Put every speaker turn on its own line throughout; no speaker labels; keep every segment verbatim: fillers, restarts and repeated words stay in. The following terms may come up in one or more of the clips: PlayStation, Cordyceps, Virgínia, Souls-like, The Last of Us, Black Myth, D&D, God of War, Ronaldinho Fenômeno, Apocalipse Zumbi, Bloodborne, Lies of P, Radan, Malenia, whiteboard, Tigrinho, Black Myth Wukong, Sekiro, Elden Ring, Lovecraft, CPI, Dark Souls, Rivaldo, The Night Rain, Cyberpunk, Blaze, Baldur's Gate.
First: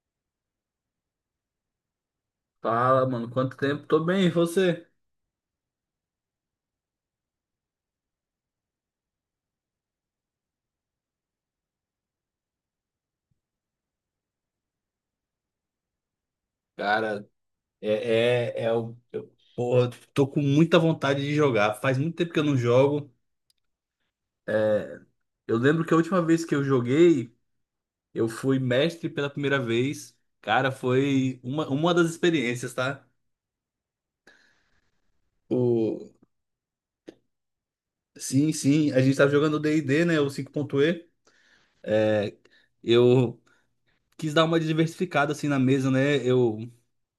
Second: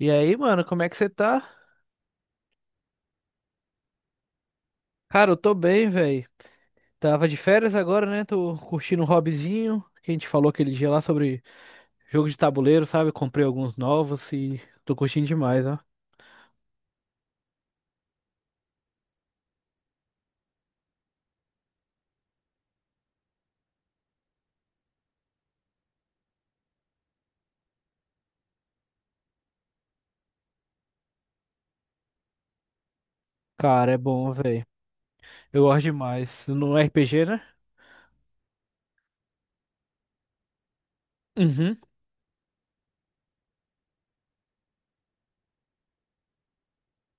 E aí, mano, como é que você tá?
Fala, mano, quanto tempo? Tô bem, e você?
Cara, eu tô bem, velho. Tava de férias agora, né? Tô curtindo um hobbyzinho que a gente falou aquele dia lá sobre jogo de tabuleiro, sabe? Comprei alguns novos e tô curtindo demais, ó.
Cara, é, é, é o. Eu, porra, tô com muita vontade de jogar. Faz muito tempo que eu não jogo. É, Eu lembro que a última vez que eu joguei, eu fui mestre pela primeira vez. Cara, foi uma, uma das experiências, tá?
Cara, é bom, velho. Eu gosto
O...
demais. No R P G, né?
Sim, sim, a gente tava jogando o D e D, né? O cinco ponto e
Uhum.
Eu quis dar uma diversificada assim na mesa, né? Eu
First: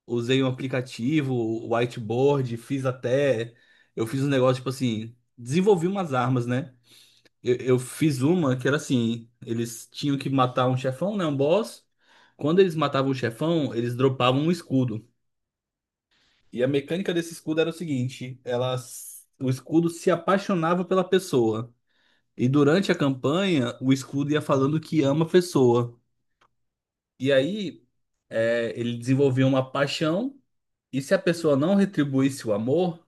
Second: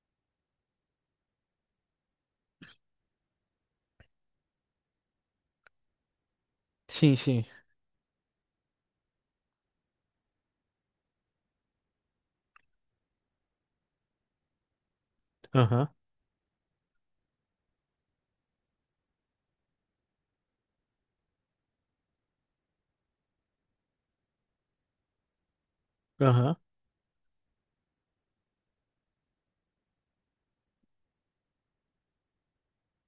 usei um aplicativo, o whiteboard, fiz até. Eu fiz um negócio, tipo assim, desenvolvi umas armas, né?
Sim, sim.
Eu, eu fiz uma que era assim: eles tinham que matar um chefão, né? Um boss. Quando eles matavam o chefão, eles dropavam um escudo.
Aham,
E a mecânica desse escudo era o seguinte: ela, o escudo se apaixonava pela pessoa. E durante a campanha, o escudo ia falando que ama a pessoa.
aham.
E aí, é, ele desenvolvia uma paixão. E se a pessoa não retribuísse o amor,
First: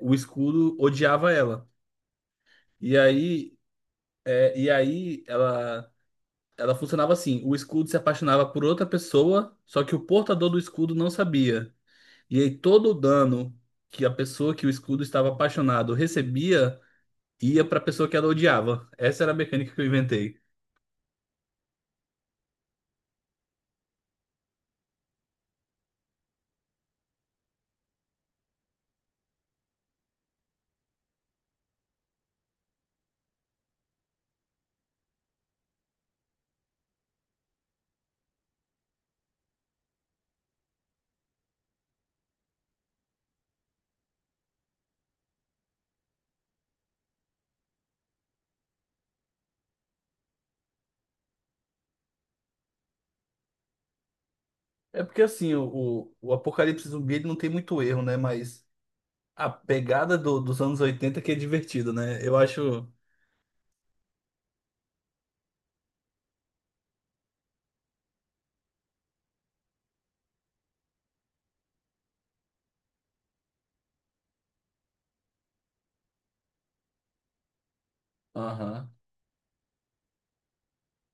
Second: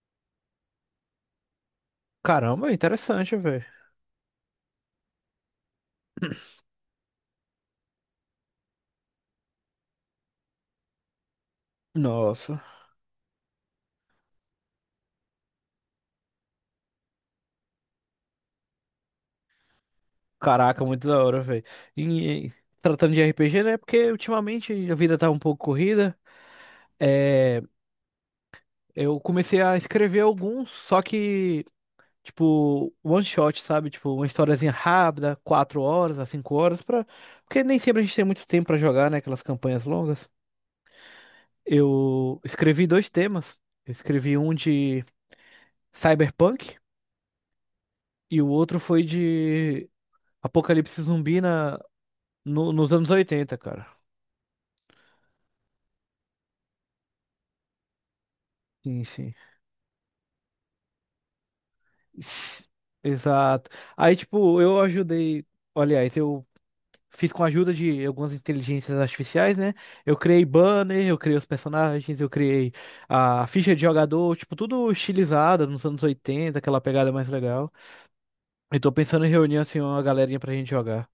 o escudo odiava ela.
Caramba,
E
interessante,
aí,
velho.
é, e aí ela, ela funcionava assim: o escudo se apaixonava por outra pessoa, só que o portador do escudo não sabia. E aí
Nossa.
todo o dano que a pessoa que o escudo estava apaixonado recebia ia para a pessoa que ela odiava. Essa era a mecânica que eu inventei.
Caraca, muito da hora, velho. E e tratando de R P G, né? Porque ultimamente a vida tá um pouco corrida. É, eu comecei a escrever alguns, só que, tipo, one shot, sabe? Tipo, uma historiazinha rápida, quatro horas a cinco horas, pra. Porque nem sempre a gente tem muito tempo pra jogar, né? Aquelas campanhas longas. Eu escrevi dois temas. Eu escrevi um de Cyberpunk e o outro foi de Apocalipse Zumbi na... no- nos anos oitenta, cara.
É porque assim, o, o, o Apocalipse Zumbi ele não tem muito erro, né? Mas
Sim, sim.
a pegada do- dos anos oitenta que é divertido, né? Eu
S-
acho.
Exato. Aí, tipo, eu ajudei. Aliás, eu fiz com a ajuda de algumas inteligências artificiais, né? Eu criei banner, eu criei os personagens, eu criei a ficha de jogador, tipo, tudo estilizado nos anos oitenta, aquela pegada mais legal. Eu
Aham.
tô pensando em reunir, assim, uma galerinha pra gente jogar.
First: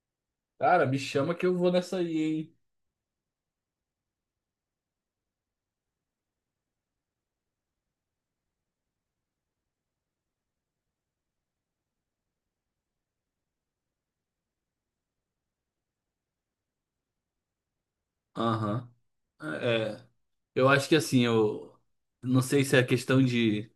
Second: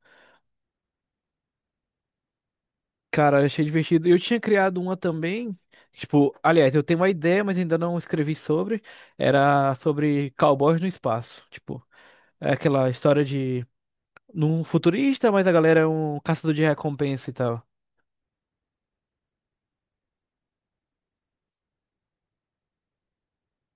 Cara, me chama que eu vou nessa aí, hein?
Cara, achei divertido. Eu tinha criado uma também. Tipo, aliás, eu tenho uma ideia, mas ainda não escrevi sobre. Era sobre cowboys no espaço. Tipo, é aquela história de num futurista, mas a galera é um caçador de recompensa e tal.
Aham. É, é, eu acho que assim, eu não sei se é questão de,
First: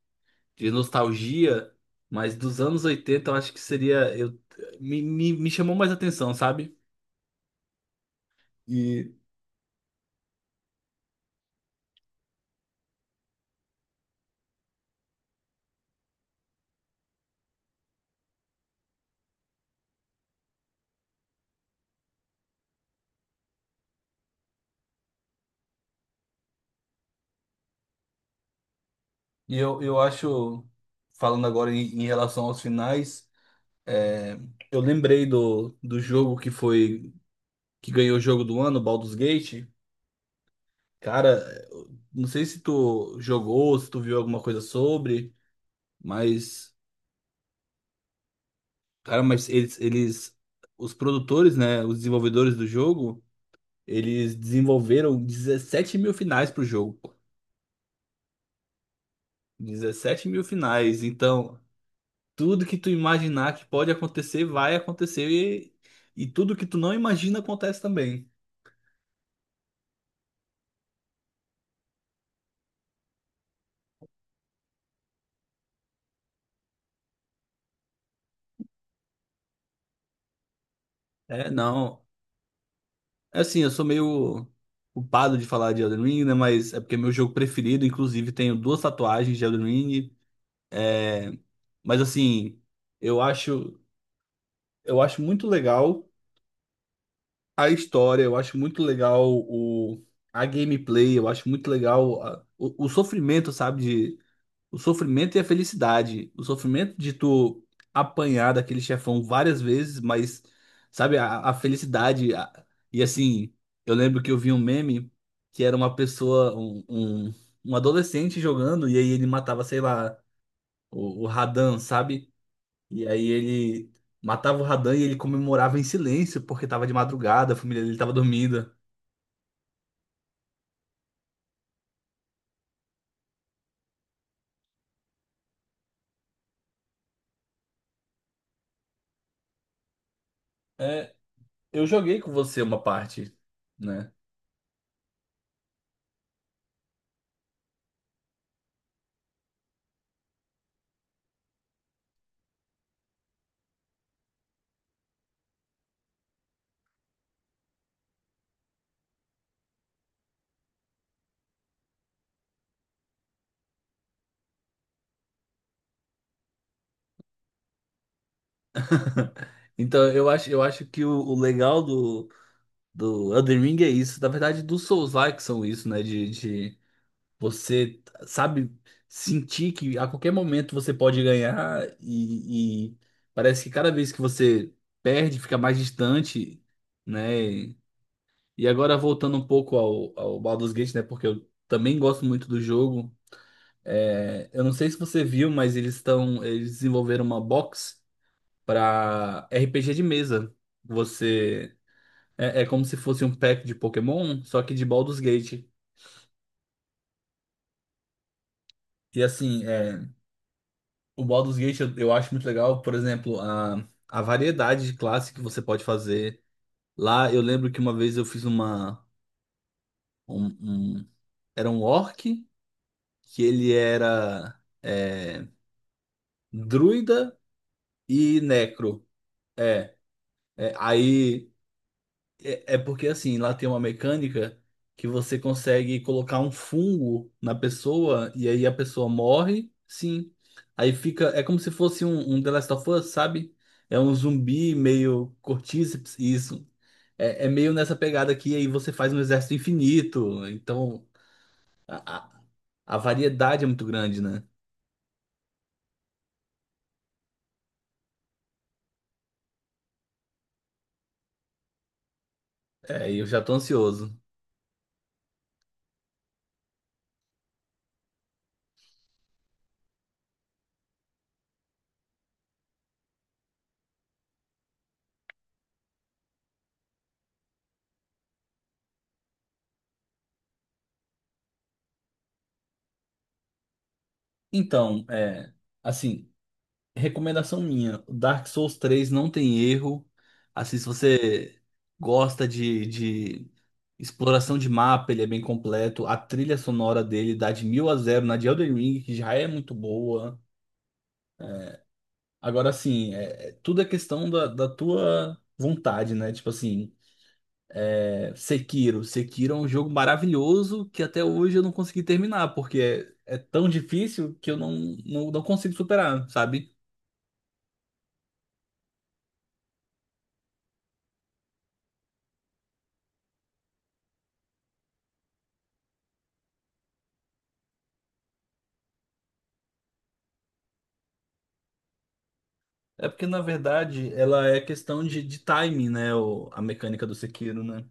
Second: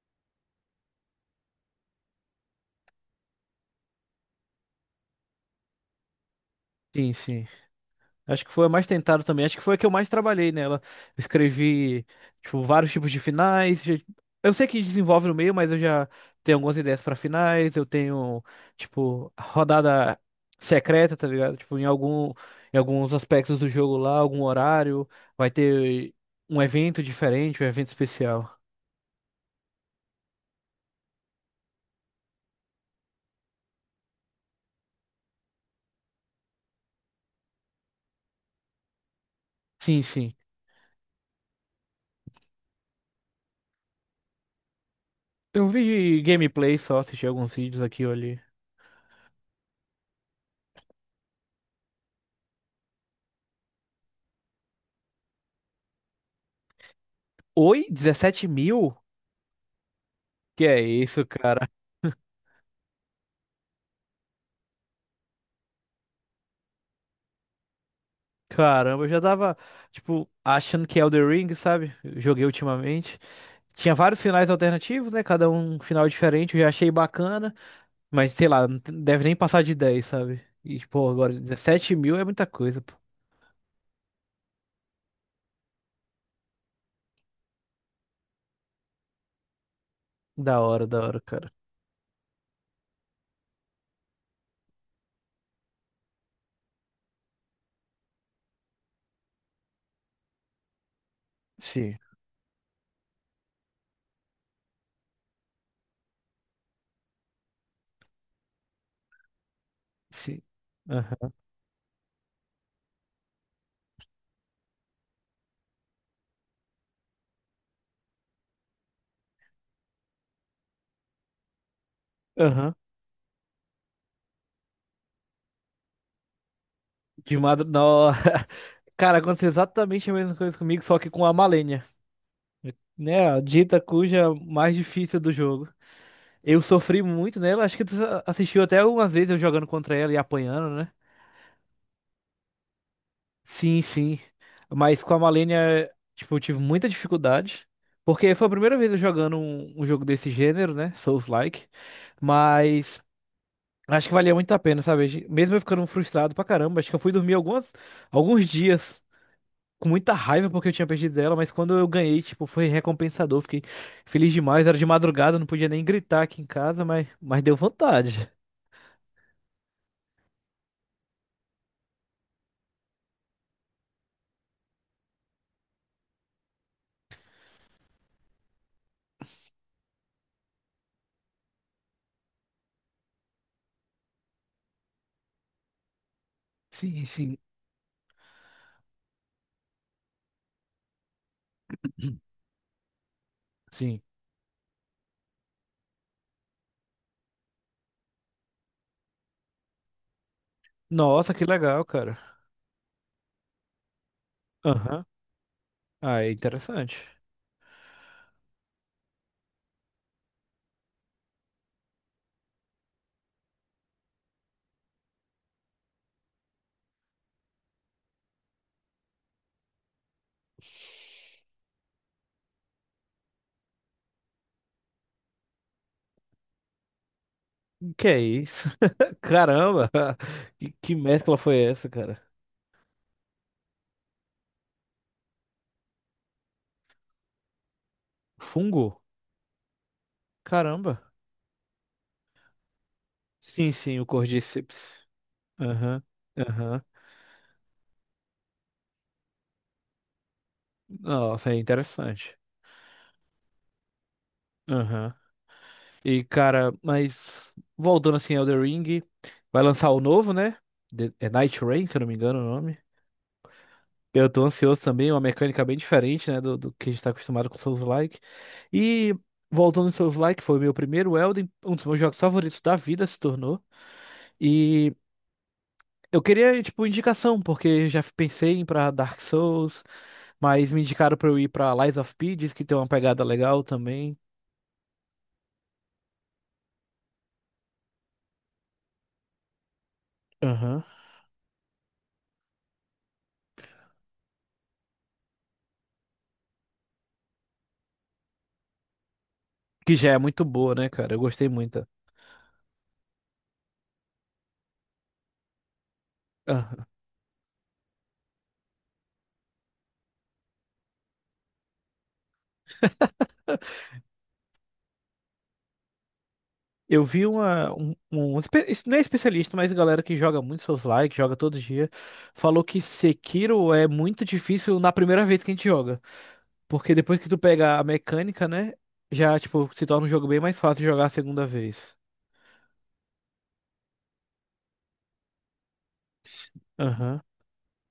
de nostalgia, mas dos anos oitenta eu acho que seria. Eu, me, me, me chamou mais atenção, sabe?
Sim, sim. Acho que foi a mais
E,
tentada também. Acho que foi a que eu mais trabalhei nela. Eu escrevi, tipo, vários tipos de finais. já- Eu sei que desenvolve no meio, mas eu já tenho algumas ideias pra finais. Eu tenho, tipo, rodada secreta, tá ligado? Tipo, em algum, em alguns aspectos do jogo lá, algum horário, vai ter um evento diferente, um evento especial.
e eu, eu acho, falando agora em, em relação aos finais, é, eu lembrei do, do jogo que foi, que ganhou o jogo do ano, Baldur's Gate.
Sim, sim.
Cara, eu não sei se tu jogou, se tu viu alguma coisa sobre,
Eu vi
mas.
gameplay só, assisti alguns vídeos aqui ou ali.
Cara, mas eles, eles, os produtores, né, os desenvolvedores do jogo, eles desenvolveram dezessete mil finais pro jogo. Pô.
Oi? Dezessete mil?
dezessete mil
Que é
finais.
isso,
Então,
cara?
tudo que tu imaginar que pode acontecer, vai acontecer. E, e tudo que tu não imagina acontece também.
Caramba, eu já tava, tipo, achando que Elden Ring, sabe? Eu joguei ultimamente. Tinha vários finais alternativos, né? Cada um um final diferente, eu já achei bacana. Mas, sei lá, não te- deve nem passar de dez, sabe? E, pô, agora
É,
dezessete
não.
mil é muita coisa, pô.
É assim, eu sou meio culpado de falar de Elden Ring, né, mas é porque é meu jogo preferido. Inclusive, tenho duas tatuagens de Elden Ring.
Da hora, da hora, cara.
Mas, assim, eu acho, eu acho muito legal. A história, eu acho muito legal o, a gameplay, eu acho muito
Sim,
legal a- o, o sofrimento, sabe? De, o sofrimento e a felicidade. O sofrimento de tu apanhar daquele chefão várias vezes,
sim.
mas, sabe,
Aham.
a, a felicidade. A- e assim, eu lembro que eu vi um meme que era uma pessoa, um, um, um adolescente jogando, e aí ele matava, sei lá, o, o Radan, sabe?
Aham.
E aí ele matava o Radan e ele comemorava em silêncio, porque tava de
De
madrugada, a família dele tava
madrugada.
dormindo.
Cara, aconteceu exatamente a mesma coisa comigo, só que com a Malenia. Né? A dita cuja mais difícil do jogo. Eu sofri muito nela, acho que tu assistiu até algumas vezes eu jogando contra ela e apanhando, né?
É, eu joguei com você uma parte,
Sim,
né?
sim. Mas com a Malenia, tipo, eu tive muita dificuldade. Porque foi a primeira vez eu jogando um, um jogo desse gênero, né? Souls-like. Mas acho que valia muito a pena, sabe? Mesmo eu ficando frustrado pra caramba, acho que eu fui dormir algumas, alguns dias com muita raiva porque eu tinha perdido ela, mas quando eu ganhei, tipo, foi recompensador. Fiquei feliz demais. Era de madrugada, não podia nem gritar aqui em casa, mas, mas deu vontade.
Então eu acho, eu acho que o, o legal do, do Elden Ring é isso. Na verdade, dos Souls-like são isso, né? De, de você, sabe, sentir que a qualquer momento você pode ganhar e, e parece que cada vez que você perde, fica mais distante,
Sim, sim.
né? E agora voltando um pouco ao, ao Baldur's Gate, né? Porque eu também gosto muito do jogo.
Sim.
É, eu não sei se você viu, mas eles estão, eles desenvolveram uma box para R P G de mesa.
Nossa, que
Você
legal, cara.
é, é como se fosse um pack de Pokémon, só que de
Aham.
Baldur's Gate.
Ah, é interessante.
E assim, é, o Baldur's Gate eu, eu acho muito legal, por exemplo, a, a variedade de classe que você pode fazer. Lá eu lembro que uma vez eu fiz uma um, um- era um orc que ele era é, Druida
Que é
e
isso?
Necro.
Caramba!
É,
Que,
é,
que mescla
aí
foi essa, cara?
é, é porque assim, lá tem uma mecânica que você consegue colocar um fungo na pessoa e aí a
Fungo?
pessoa morre, sim. Aí
Caramba.
fica, é como se fosse um, um The Last of Us, sabe?
Sim, sim,
É
o
um zumbi
Cordyceps.
meio
Aham,
cortíceps, isso.
aham.
É, é meio nessa pegada aqui, aí você faz um exército infinito. Então,
Nossa, é
a,
interessante.
a, a variedade é muito grande, né?
Aham. E, cara, mas voltando assim, Elden Ring, vai lançar o novo, né? The- É Night Rain, se eu não me engano o nome.
É, e eu já tô ansioso.
Eu tô ansioso também, é uma mecânica bem diferente, né, do, do que a gente tá acostumado com Souls-like. E voltando em Souls-like, foi o meu primeiro Elden, um dos meus jogos favoritos da vida se tornou. E eu queria, tipo, indicação, porque já pensei em ir pra Dark Souls, mas me indicaram pra eu ir pra Lies of P, diz que tem uma pegada legal também.
Então, é, assim. Recomendação minha, Dark Souls três não tem erro. Assim,
Aham.
se você gosta de, de exploração de mapa, ele é bem completo. A trilha sonora dele dá de mil a zero na de Elden Ring, que já é muito
Que já é
boa.
muito boa, né, cara? Eu gostei muito.
Agora, assim, é- é- tudo é questão da, da tua vontade, né? Tipo assim, é, Sekiro. Sekiro é um jogo maravilhoso que até hoje eu não consegui terminar, porque é, é tão difícil que eu não, não, não consigo superar, sabe?
Eu vi uma, um, um um espe- es- não é especialista, mas galera que joga muito Souls-like, que joga todo dia, falou que Sekiro é muito difícil na primeira vez que a gente joga, porque depois que tu pega a mecânica, né, já tipo se torna um jogo bem mais fácil de jogar a segunda vez.
É porque, na verdade, ela é questão de, de timing, né? O, a mecânica do
Aham.
Sekiro, né?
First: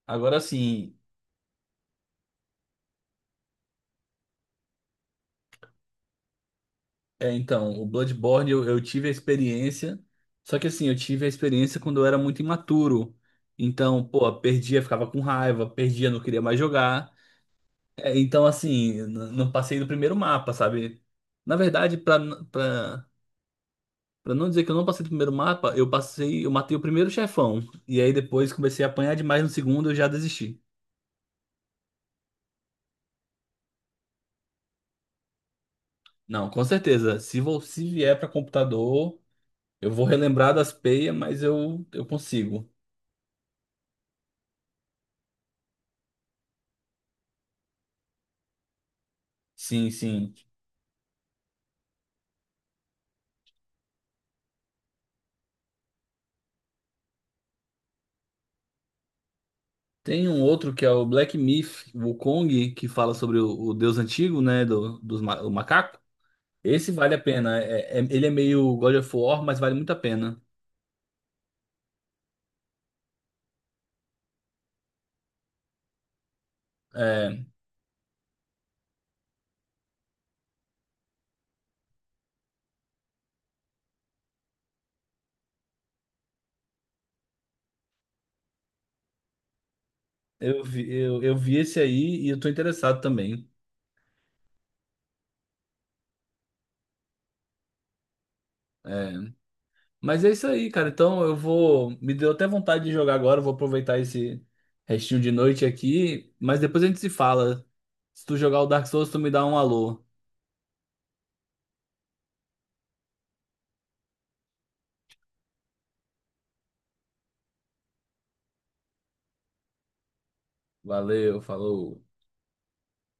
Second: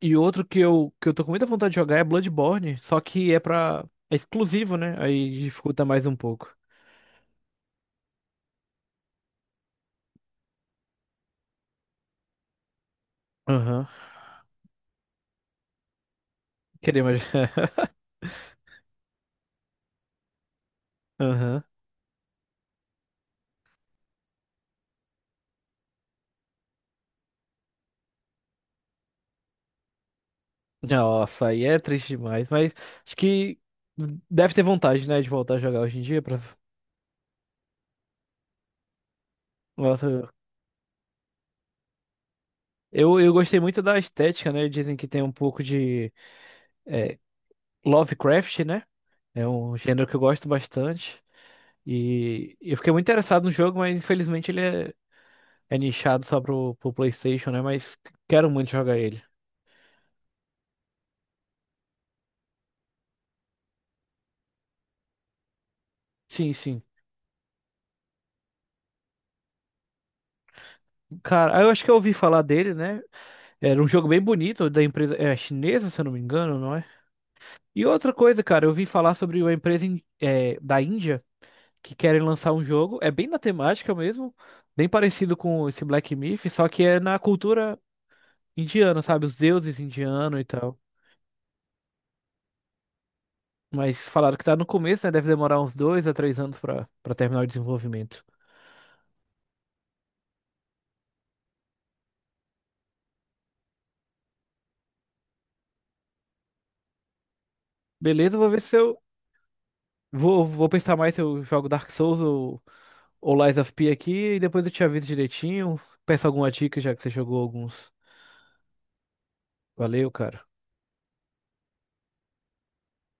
E
Agora,
outro que eu
assim,
que eu tô com muita vontade de jogar é Bloodborne, só que é pra é exclusivo, né? Aí dificulta mais um pouco.
é, então, o Bloodborne eu, eu tive a experiência, só que assim, eu tive a experiência quando eu era muito imaturo.
Aham.
Então, pô, perdia, ficava com raiva, perdia, não queria mais
Querer
jogar.
mais.
É, então, assim, n- não passei do primeiro mapa, sabe? Na
Aham.
verdade, pra, n- pra, pra não dizer que eu não passei do primeiro mapa, eu passei, eu matei o primeiro chefão. E aí depois comecei a apanhar demais no segundo, eu já desisti.
Nossa, aí é triste demais, mas acho que deve ter vontade, né, de voltar a jogar hoje em dia para.
Não, com certeza. Se, vo- se vier para computador, eu vou
Nossa,
relembrar das peias, mas eu, eu consigo.
eu, eu gostei muito da estética, né? Dizem que tem um pouco de é, Lovecraft, né? É um
Sim,
gênero que eu
sim.
gosto bastante e eu fiquei muito interessado no jogo, mas infelizmente ele é, é nichado só pro, pro PlayStation, né? Mas quero muito jogar ele.
Tem um outro que é o Black Myth Wukong, que fala sobre o, o deus antigo, né, do, dos ma- o macaco.
Sim, sim.
Esse vale a pena. É- é- ele é meio God of War, mas vale muito a pena.
Cara, eu acho que eu ouvi falar dele, né? Era um jogo bem bonito da empresa é chinesa, se eu não me engano, não é?
É,
E outra coisa, cara, eu vi falar sobre uma empresa in- eh, da Índia, que querem lançar um jogo, é bem na temática mesmo, bem parecido com esse Black Myth, só que é na cultura indiana, sabe? Os deuses indianos e
eu
tal.
vi, eu, eu vi esse aí e eu tô interessado também.
Mas falaram que tá no começo, né? Deve demorar uns dois a três anos pra, pra terminar o desenvolvimento.
É, Mas é isso aí, cara. Então eu vou. Me deu até vontade de jogar agora. Eu Vou aproveitar esse restinho de noite aqui. Mas depois a gente se fala. Se
Beleza,
tu
vou ver
jogar o
se
Dark
eu.
Souls, tu me dá um alô.
Vou, vou pensar mais se eu jogo Dark Souls ou, ou Lies of P aqui e depois eu te aviso direitinho. Peço alguma dica já que você jogou alguns. Valeu, cara.
Valeu, falou.